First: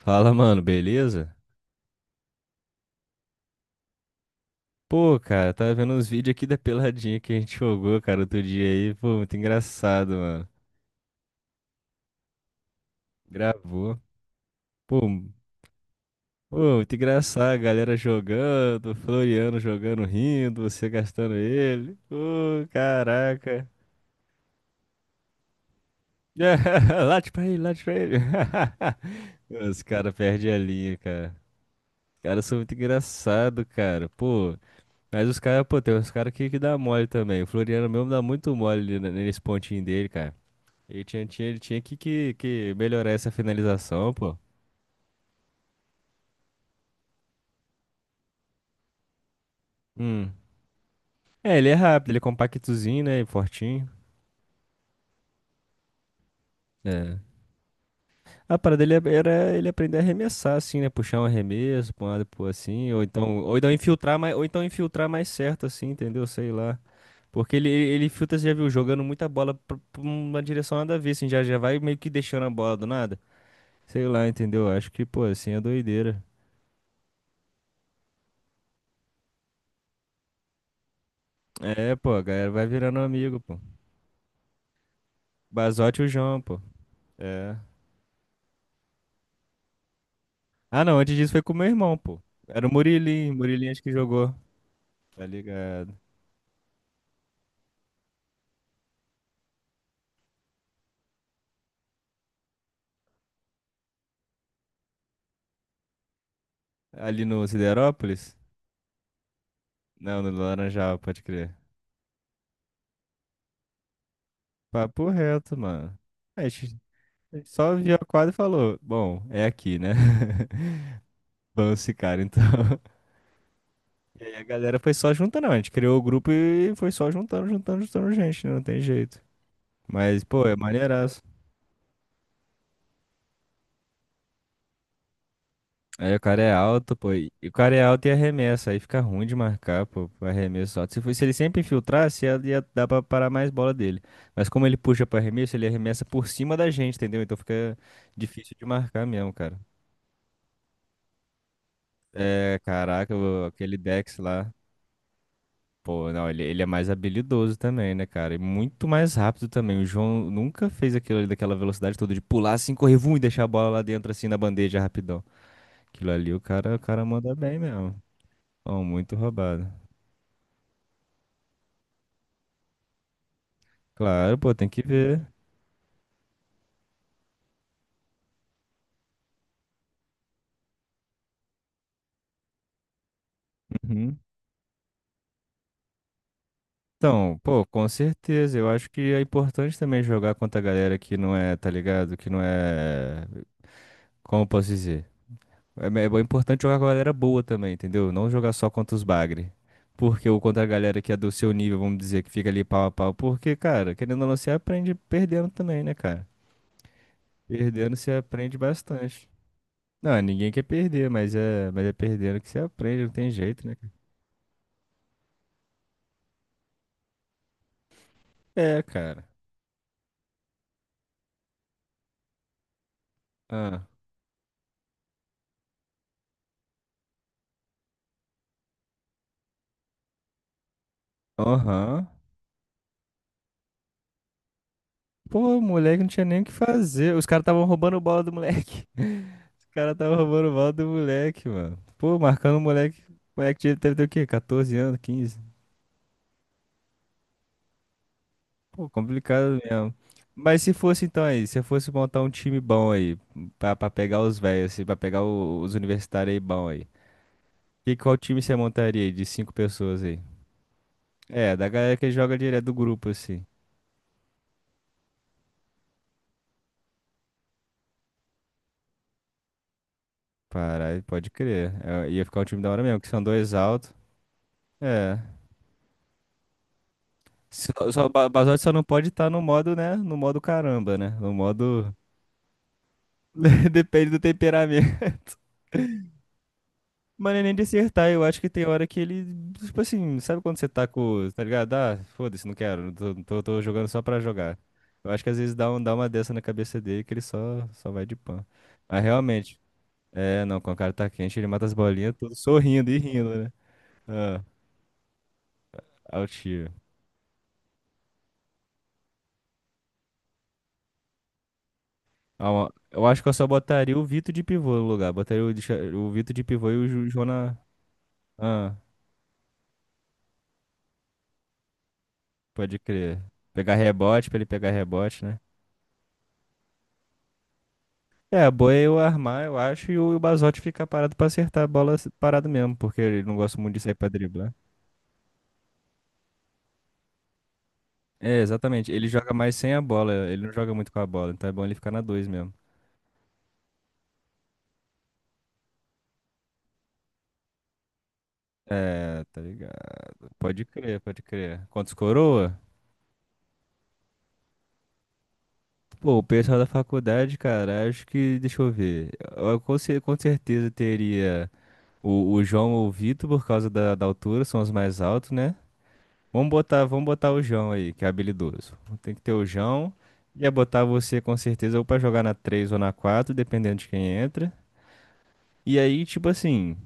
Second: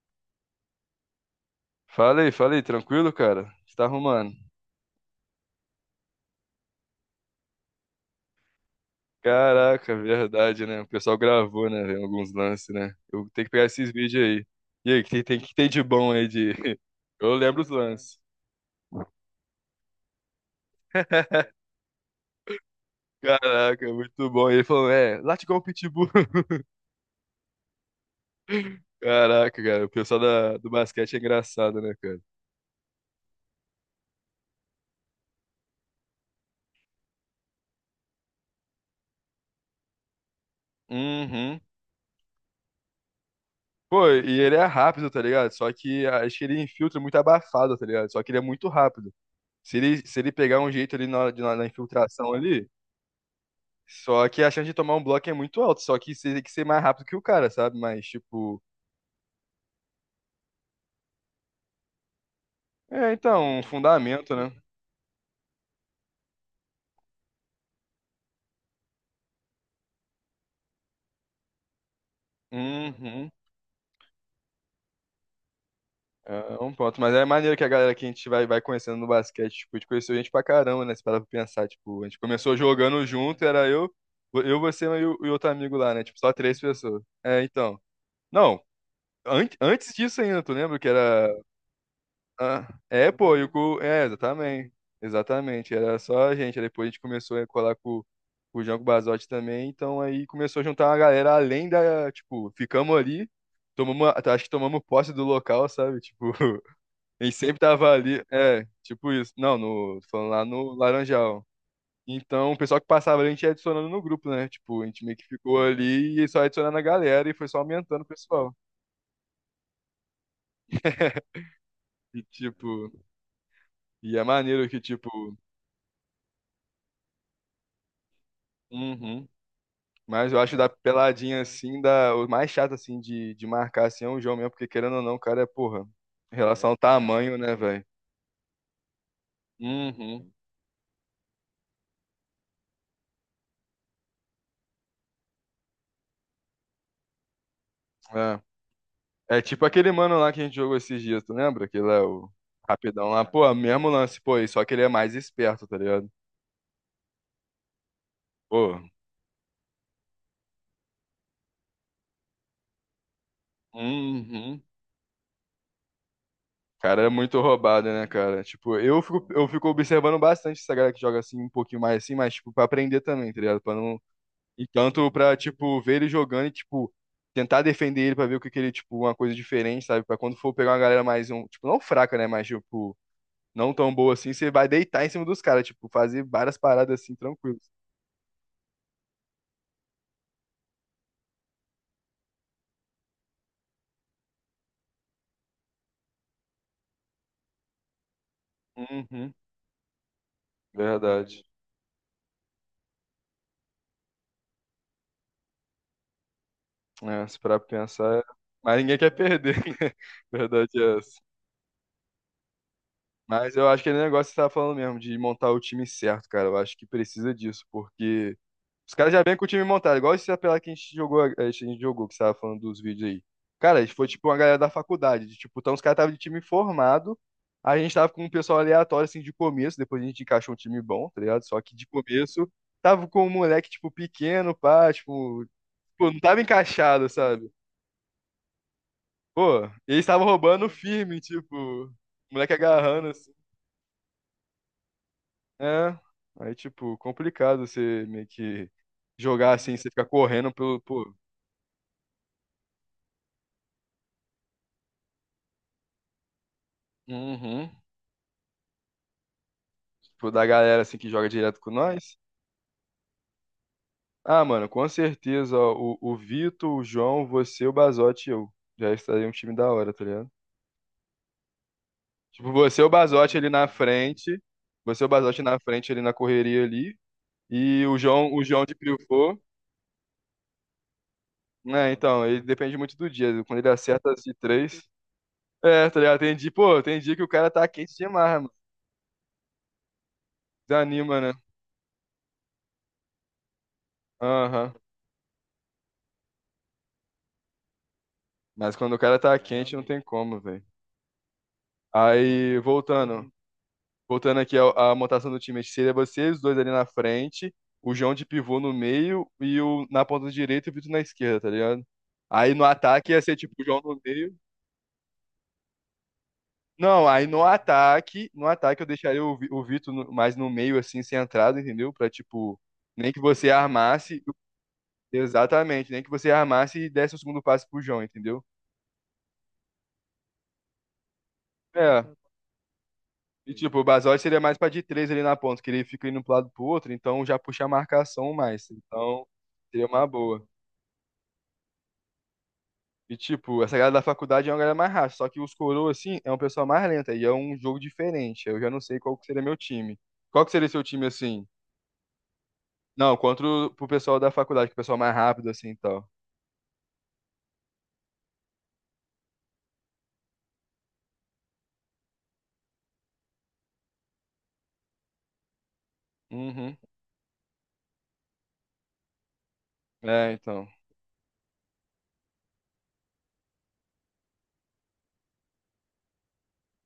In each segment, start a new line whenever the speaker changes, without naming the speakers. Fala, mano, beleza?
Falei, falei, tranquilo, cara? Você tá arrumando?
Pô, cara, tava vendo uns vídeos aqui da peladinha que a gente jogou, cara, outro dia aí. Pô, muito
Caraca,
engraçado, mano.
verdade, né? O pessoal gravou, né, velho, alguns lances, né? Eu tenho que pegar esses
Gravou.
vídeos aí. E
Pô,
aí, o que tem de bom aí de...
pô, muito
Eu
engraçado. A
lembro os
galera
lances.
jogando, o Floriano jogando, rindo, você gastando ele. Pô, caraca.
Caraca, muito bom. E ele falou, late igual o Pitbull.
Late pra ele, late pra ele.
Caraca,
Os
cara, o
caras
pessoal
perdem
da,
a
do
linha,
basquete é
cara.
engraçado, né, cara?
Os caras são muito engraçados, cara. Pô, mas os caras, pô, tem uns caras que dá mole também. O Floriano mesmo dá muito mole nesse pontinho dele, cara. Ele tinha, tinha, ele
Uhum.
tinha que melhorar essa
Pô,
finalização, pô.
e ele é rápido, tá ligado? Só que acho que ele infiltra muito abafado, tá ligado? Só que ele é muito rápido. Se ele
Hum.
pegar um jeito ali na, hora de-
É,
na, na
ele é rápido, ele é
infiltração ali.
compactozinho, né? E fortinho.
Só que a chance de tomar um bloco é muito alta, só que você tem que ser mais rápido que
É.
o cara, sabe? Mas,
A
tipo,
parada dele era ele aprender a arremessar, assim, né? Puxar um arremesso pra um lado, pô, assim. Ou
é,
então, ou
então, um
então infiltrar mais,
fundamento,
ou
né?
então infiltrar mais certo, assim, entendeu? Sei lá. Porque ele filtra, você já viu, jogando muita bola pra uma direção nada a ver, assim, já vai meio que deixando a bola do nada.
Uhum.
Sei lá, entendeu? Acho que, pô, assim é doideira.
É um ponto. Mas é maneiro que a galera que a gente vai conhecendo no basquete, tipo, a gente conheceu gente pra caramba, né? Se parar pra pensar,
É,
tipo, a
pô,
gente
a galera
começou
vai virando
jogando
amigo,
junto,
pô.
era eu, você e e outro amigo lá,
Basote e
né?
o
Tipo, só
João, pô.
três pessoas. É,
É.
então. Não, an antes disso ainda, tu lembra
Ah,
que
não, antes disso
era...
foi com o meu irmão, pô. Era
Ah,
o
é,
Murilinho,
pô, e o
Murilinho
cu...
acho que
É,
jogou,
exatamente.
tá
Exatamente.
ligado?
Era só a gente. Aí depois a gente começou a colar com o Jango Basotti também. Então aí começou a juntar uma galera além da... Tipo, ficamos ali. Acho que tomamos posse do local, sabe? Tipo, a
Ali
gente
no
sempre tava ali.
Siderópolis?
É, tipo isso. Não, tô
Não,
falando
no
lá no
Laranjal, pode
Laranjal.
crer.
Então, o pessoal que passava ali, a gente ia adicionando no grupo, né? Tipo, a gente
Papo
meio que
reto,
ficou
mano.
ali e só
A
adicionando
gente
a galera e
a
foi
gente
só
só viu a
aumentando o
quadra e
pessoal.
falou, bom, é aqui, né? Vamos ficar,
E,
então.
tipo,
E
é
aí a
maneiro
galera
que,
foi
tipo...
só juntando, a gente criou o grupo e foi só juntando, juntando, juntando gente, né? Não tem jeito.
Uhum.
Mas,
Mas eu
pô, é
acho da
maneiraço.
peladinha assim, da, o mais chato assim de marcar assim é o João mesmo, porque querendo ou não, o cara é, porra,
Aí o
em
cara é
relação ao
alto, pô. E
tamanho,
o
né,
cara é
velho?
alto e arremessa. Aí fica ruim de marcar, pô. Pro
Uhum.
arremesso alto. Se ele sempre infiltrasse, ia dar pra parar mais bola dele. Mas como ele puxa pro arremesso, ele arremessa por cima da gente, entendeu? Então fica
É.
difícil de marcar mesmo,
É
cara.
tipo aquele mano lá que a gente jogou esses dias, tu lembra? Aquele é o
É,
rapidão
caraca,
lá. Ah, pô,
aquele
mesmo
Dex
lance, pô, e
lá.
só que ele é mais esperto, tá ligado?
Pô, não, ele é mais habilidoso também, né, cara? E
Pô.
muito mais rápido também. O João nunca fez aquilo ali daquela velocidade toda de pular assim, correr, vum, e deixar a bola lá dentro assim na
Uhum.
bandeja rapidão. Aquilo ali, o cara, o
Cara,
cara
é
manda
muito
bem
roubado,
mesmo.
né, cara? Tipo,
Ó,
eu
muito
fico, eu
roubado.
fico observando bastante essa galera que joga assim, um pouquinho mais assim, mas, tipo, pra aprender também, tá ligado? Pra não...
Claro, pô,
E
tem que
tanto
ver.
pra, tipo, ver ele jogando e, tipo, tentar defender ele pra ver o que que ele, tipo, uma coisa diferente, sabe? Pra quando for pegar uma galera mais, um, tipo, não fraca, né? Mas, tipo, não tão boa
Uhum.
assim, você vai deitar em cima dos caras, tipo, fazer várias paradas assim,
Então,
tranquilos.
pô, com certeza. Eu acho que é importante também jogar contra a galera que não é, tá ligado? Que não é. Como eu posso dizer? É, é importante jogar com a galera boa também, entendeu? Não jogar só contra os
Uhum,
bagre. Porque ou contra a galera que é do
verdade.
seu nível, vamos dizer, que fica ali pau a pau. Porque, cara, querendo ou não, você aprende perdendo também, né, cara?
É, se parar pra
Perdendo você
pensar,
aprende
mas ninguém quer
bastante.
perder.
Não, ninguém quer
Verdade é
perder,
essa.
mas é perdendo que você aprende, não tem
Mas
jeito,
eu
né,
acho que
cara?
é o negócio que você tá falando mesmo, de montar o time certo, cara. Eu acho que precisa disso, porque
É,
os caras já
cara.
vêm com o time montado, igual esse apelado que a gente jogou, que você tava falando dos vídeos aí. Cara, a
Ah.
gente foi tipo uma galera da faculdade, de, tipo, então os caras estavam de time formado, a gente tava com um pessoal aleatório, assim, de começo, depois a gente encaixou um time bom, tá ligado? Só que de
Aham.
começo, tava com um moleque, tipo, pequeno, pá, tipo,
Pô, o moleque não
pô, não
tinha
tava
nem o que
encaixado,
fazer. Os caras
sabe?
estavam roubando bola do moleque.
Pô,
Os caras
eles
estavam
estavam
roubando
roubando
bola do
firme,
moleque,
tipo,
mano.
o
Pô,
moleque
marcando o moleque.
agarrando, assim.
O moleque deve ter o quê? 14 anos, 15?
É, aí, tipo, complicado você meio que
Pô,
jogar
complicado
assim, você
mesmo.
ficar correndo
Mas se
pelo,
fosse
pô.
então aí, se eu fosse montar um time bom aí, pra pegar os velhos, assim, pra pegar os universitários aí bom aí.
Uhum.
E qual time você montaria aí de cinco pessoas aí?
Tipo, da galera assim que joga
É,
direto
da
com
galera que
nós.
joga direto do grupo, assim.
Ah, mano, com certeza, ó, o Vitor, o João, você, o Bazotti e eu. Já estaria um time da hora, tá ligado?
Caralho, pode crer. É, ia ficar um
Tipo,
time da hora
você, o
mesmo, que são
Bazotti ali
dois
na
altos.
frente, você, o
É.
Bazotti na frente ali na correria ali,
Só,
e
só, ba-
O
Basote
João
só
de
não pode estar
Crioufor.
no modo, né? No modo caramba, né? No
Né,
modo.
então, ele depende muito do dia. Quando ele
Depende
acerta
do
as de três.
temperamento.
É, tá ligado? Tem dia, pô, tem dia que o
Mas é
cara
nem de
tá quente
acertar, eu
demais,
acho que
mano.
tem hora que ele. Tipo assim, sabe quando você tá
Desanima,
com.
né?
Tá ligado? Ah, foda-se, não quero. Tô jogando só pra jogar.
Aham.
Eu acho que às vezes dá, dá uma dessa na cabeça dele que ele só vai de pan.
Mas quando o
Mas
cara tá
realmente.
quente, não tem como,
É, não,
velho.
quando o cara tá quente, ele mata as bolinhas, tudo
Aí,
sorrindo e
voltando.
rindo, né?
Voltando
Ah,
aqui à montação do time, acho que seria você, os dois
alto.
ali na frente, o João de pivô no meio e o na ponta direita e o Vitor na esquerda, tá ligado?
Ah,
Aí no
ó, eu
ataque ia
acho que eu
ser
só
tipo o João
botaria
no
o Vitor
meio.
de pivô no lugar. Botaria o Vitor de pivô e o
Não, aí no
Jona.
ataque,
Ah,
eu deixaria o Vitor mais no meio, assim, centrado, entendeu? Pra tipo,
pode
nem que
crer.
você
Pegar
armasse,
rebote pra ele pegar rebote, né?
exatamente, nem que você armasse e desse o segundo passe pro João, entendeu?
É, a boa é eu armar, eu acho, e o Bazotti ficar parado pra acertar a bola
É.
parado mesmo, porque ele não
E
gosta muito
tipo,
de
o
sair pra
Basotti seria
driblar.
mais pra de três ali na ponta, que ele fica indo pro lado pro outro, então já puxa a marcação
É,
mais.
exatamente. Ele
Então,
joga mais sem a
seria uma
bola,
boa.
ele não joga muito com a bola, então é bom ele ficar na dois mesmo.
E, tipo, essa galera da faculdade é uma galera mais rápida, só que os coroa, assim, é um pessoal mais lenta e é um jogo diferente. Eu já não sei qual
É,
que
tá
seria meu
ligado.
time. Qual que
Pode
seria seu
crer,
time,
pode
assim?
crer. Quantos coroa?
Não, contra o pro pessoal da faculdade, que é o pessoal mais rápido, assim, e tal.
Pô, o pessoal da faculdade, cara, acho que, deixa eu ver. Eu com certeza teria. O João ou o Vitor, por causa da altura, são os mais altos, né? Vamos
Uhum.
botar, vamos botar o João aí, que é habilidoso. Tem que ter o João.
É,
Ia
então.
botar você com certeza ou pra jogar na 3 ou na 4 dependendo de quem entra. E aí, tipo assim,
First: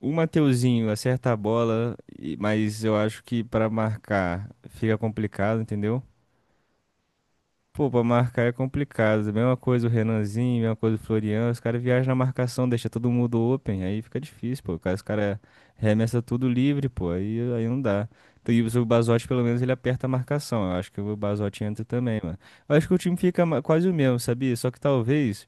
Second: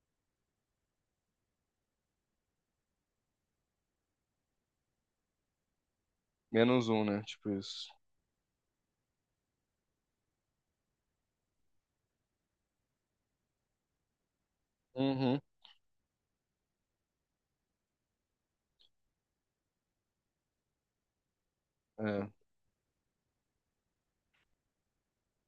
o Mateuzinho acerta a bola, mas eu acho que pra marcar fica complicado, entendeu?
Menos um, né? Tipo isso.
Pô, pra marcar é complicado. Mesma coisa o Renanzinho, mesma coisa o Florian. Os caras viajam na marcação, deixa todo mundo open. Aí fica difícil, pô. Os caras
Uhum.
remessa tudo livre, pô. Aí não dá. Então, e o Bazotti, pelo menos, ele aperta a marcação. Eu acho que o Bazotti entra também,
É.
mano. Eu acho que o time fica quase o mesmo, sabia? Só que talvez.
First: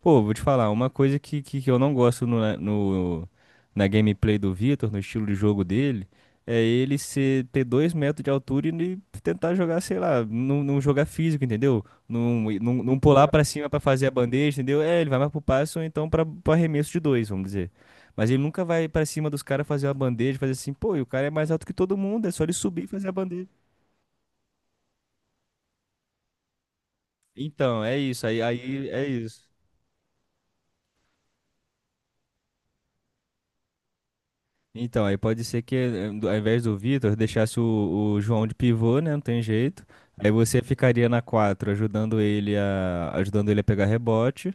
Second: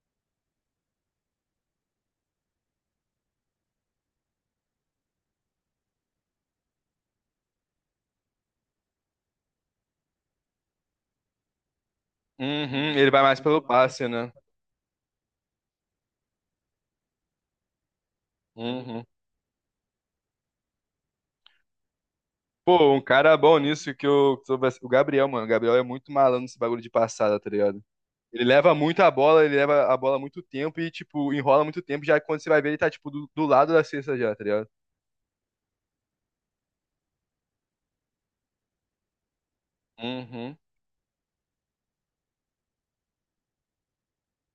Pô, vou te falar, uma coisa que eu não gosto no, na- no, na gameplay do Vitor, no estilo de jogo dele, é ele ter 2 metros de altura e ele tentar jogar, sei lá, não, não jogar físico, entendeu? Não, não,
Uhum.
não
Ele vai
pular
mais
pra
pelo
cima pra fazer
passe,
a
né?
bandeja, entendeu? É, ele vai mais pro passo, ou então pro arremesso de dois, vamos dizer. Mas ele nunca vai
Uhum.
pra cima dos caras fazer uma bandeja, fazer assim, pô, e o cara é mais alto que todo mundo, é só ele subir e
Pô, um
fazer a
cara
bandeja.
bom nisso, O Gabriel, mano. O Gabriel é muito malandro nesse bagulho de passada, tá
Então,
ligado?
é isso, aí,
Ele leva
aí
muito
é
a bola,
isso.
ele leva a bola muito tempo e, tipo, enrola muito tempo. Já quando você vai ver, ele tá, tipo, do lado da cesta já, tá ligado?
Então, aí pode ser que ao invés do Vitor, deixasse o João de pivô, né? Não tem jeito. Aí
Uhum,
você ficaria na 4 ajudando ajudando ele a pegar rebote.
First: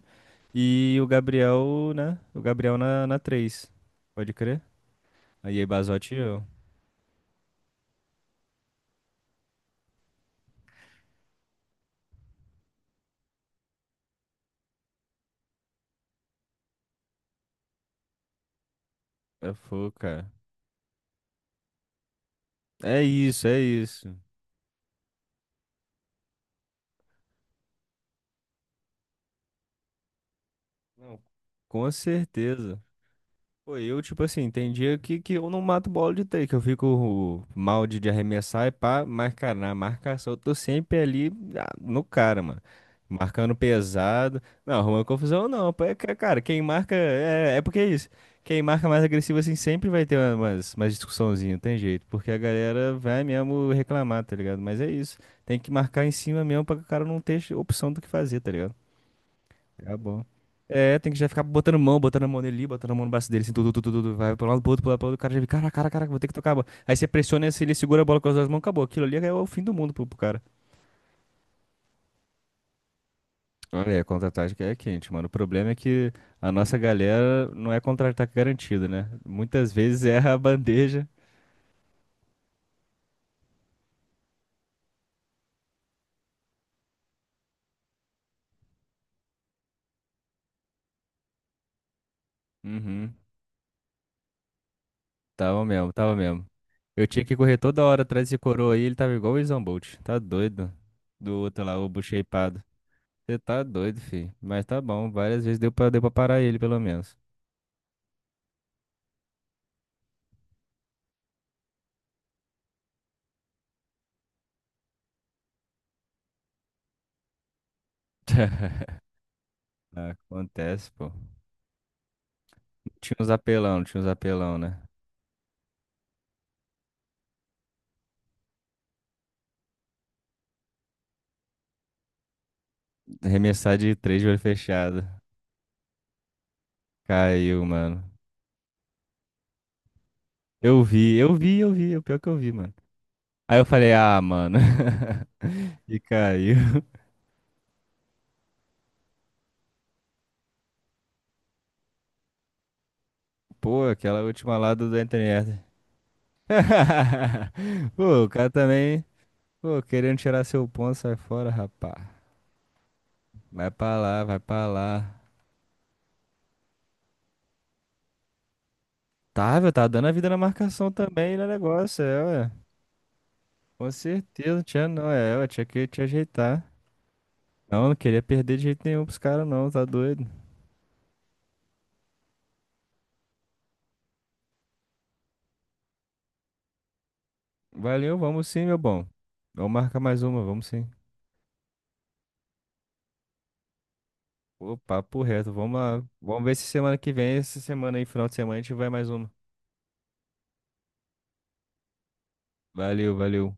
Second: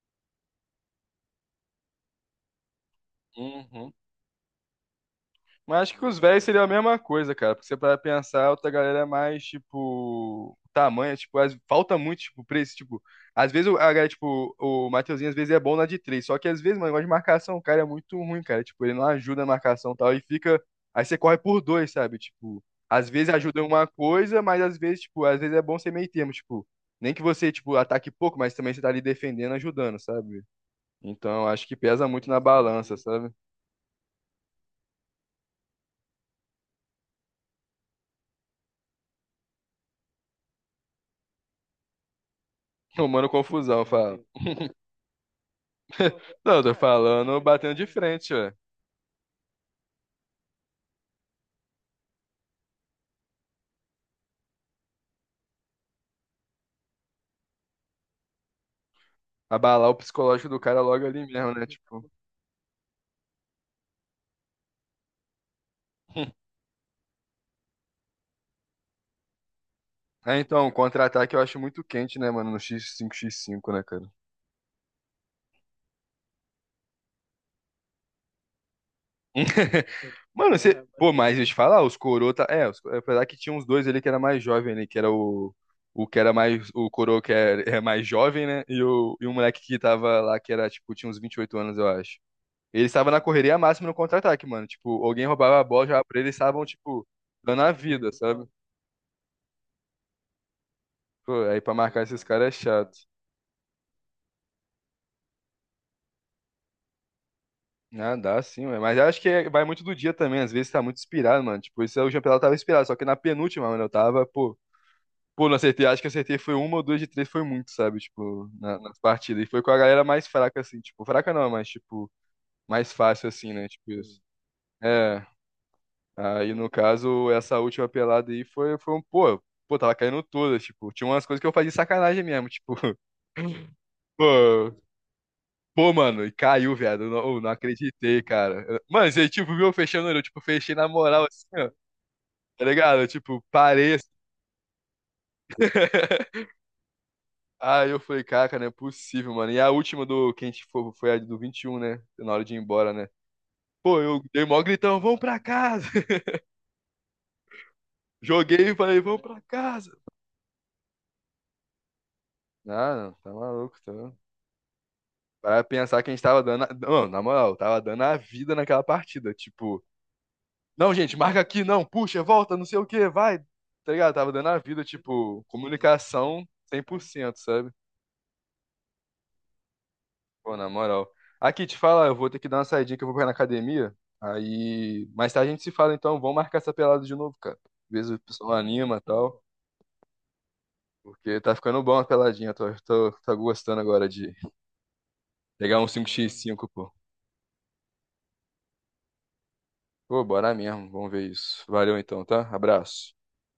E o Gabriel, né? O Gabriel na 3.
uhum.
Pode crer? Aí
Mas acho que com
Basotti e
os
eu.
velhos seria a mesma coisa, cara. Porque você para pensar, a outra galera é mais, tipo, tamanho, tipo, falta muito, tipo, preço, tipo, às vezes a galera, tipo, o Mateuzinho às vezes é bom na de três, só que às vezes, mano, o negócio de marcação, o cara é muito ruim, cara. Tipo, ele não ajuda na
É fogo,
marcação e tal, e
cara.
fica. Aí você corre por dois, sabe? Tipo,
É
às vezes
isso, é
ajuda em uma
isso.
coisa, mas às vezes, tipo, às vezes é bom ser meio termo, tipo, nem que você, tipo, ataque pouco, mas também você tá ali defendendo, ajudando, sabe?
Não,
Então, acho que
com
pesa muito na
certeza.
balança, sabe?
Pô, eu, tipo assim, tem dia que eu não mato bola de três, que eu fico mal de arremessar e pá, mas, cara, na marcação eu tô sempre ali no cara, mano.
Tomando
Marcando
confusão, fala.
pesado. Não, arruma confusão não. Pô, é, que, cara,
Não,
quem
eu tô
marca.
falando
É
batendo
porque
de
é isso.
frente, ué.
Quem marca mais agressivo assim sempre vai ter umas discussãozinha, não tem jeito. Porque a galera vai mesmo reclamar, tá ligado? Mas é isso. Tem que marcar em cima mesmo pra que o cara não ter opção do que fazer, tá ligado?
Abalar o
Tá bom.
psicológico do cara
É,
logo
tem que
ali
já ficar
mesmo, né?
botando mão,
Tipo.
botando a mão nele, ali, botando a mão no braço dele, assim, tudo, tudo, tudo, vai pro lado, pro outro, pro lado, pro outro, o cara já vê, cara, cara, cara, vou ter que tocar a bola. Aí você pressiona, se ele segura a bola com as duas mãos, acabou. Aquilo ali é o fim do mundo pro
É,
cara.
então, contra-ataque eu acho muito quente, né, mano? No x 5x5 né,
Olha, é,
cara?
contra-ataque é quente, mano. O problema é que a nossa galera não é contra-ataque garantido, né? Muitas vezes erra a
Mano, você.
bandeja.
Pô, mas deixa eu te falar, os coroa. Tá... É, os... apesar que tinha uns dois ali que era mais jovem ali, que era o... O que era mais. O coroa que é mais jovem, né? E o moleque que tava lá, que era, tipo, tinha uns 28 anos, eu acho. Ele estava
Uhum.
na correria máxima no contra-ataque, mano. Tipo, alguém roubava
Tava
a bola,
mesmo,
jogava
tava
pra ele, eles
mesmo.
estavam, tipo,
Eu tinha que correr
dando a
toda hora
vida,
atrás desse
sabe?
coroa aí, ele tava igual o Usain Bolt. Tá doido. Do
Pô, aí
outro
pra
lá, o
marcar esses caras é
bucheipado.
chato.
Você tá doido, filho. Mas tá bom, várias vezes deu pra parar ele, pelo menos.
Ah, dá sim, ué. Mas eu acho que vai muito do dia também. Às vezes tá muito inspirado, mano. Tipo, isso é o campeonato eu tava inspirado. Só que na penúltima, mano, eu tava, pô. Pô, não acertei. Acho que acertei foi uma ou duas de três, foi muito, sabe? Tipo, nas partidas. E foi com a galera mais fraca, assim.
Acontece,
Tipo,
pô.
fraca não, mas, tipo, mais
Tinha
fácil,
uns
assim, né?
apelão, não
Tipo
tinha uns
isso.
apelão, né?
É. Aí, no caso, essa última pelada aí foi um, pô. Pô, tava caindo todas, tipo. Tinha umas coisas que eu fazia de sacanagem mesmo, tipo.
Arremessar de três, de olho
Pô,
fechado.
Pô, mano, e caiu, viado. Eu não
Caiu, mano.
acreditei, cara. Mano, você, tipo, viu eu fechando o olho, eu, tipo, fechei
Eu
na
vi,
moral,
eu
assim.
vi, eu vi. É o pior que eu vi,
Tá
mano.
ligado? Eu, tipo,
Aí eu falei,
parei. Assim.
ah, mano. E caiu.
Aí eu falei, caraca, não é possível, mano. E a última do que a gente foi, foi a do 21, né? Na hora de ir embora, né?
Pô,
Pô,
aquela
eu dei
última
mó
lá do
gritão,
da
vamos pra
internet.
casa.
Pô, o cara
Joguei e falei,
também.
vamos pra
Pô,
casa.
querendo tirar seu ponto, sai fora, rapá.
Ah, não, tá
Vai
maluco,
pra
tá?
lá, vai pra lá.
Para pensar que a gente tava dando. Não, na moral, tava dando a vida naquela partida.
Tava,
Tipo,
tá dando a vida na marcação
não, gente,
também,
marca
no
aqui, não,
negócio, é,
puxa,
ué.
volta, não sei o que, vai.
Com
Tá ligado? Tava dando
certeza,
a
não
vida,
tinha não, é,
tipo,
ué, tinha que te
comunicação
ajeitar.
100%, sabe?
Não, não queria perder de jeito nenhum pros caras, não, tá doido.
Pô, na moral. Aqui, te fala eu vou ter que dar uma saidinha que eu vou correr na academia. Aí, mais tarde a gente se fala, então. Vamos marcar essa pelada de novo, cara. Às vezes
Valeu,
o
vamos
pessoal
sim, meu
anima e
bom.
tal.
Vamos marcar mais uma, vamos sim.
Porque tá ficando bom a peladinha. Tô gostando agora de
Pô, papo reto, vamos
pegar um
lá.
cinco x
Vamos ver se
cinco pô.
semana que vem, essa semana aí, final de semana, a gente vai mais uma.
Pô, bora mesmo. Vamos ver isso. Valeu então, tá?
Valeu,
Abraço.
valeu.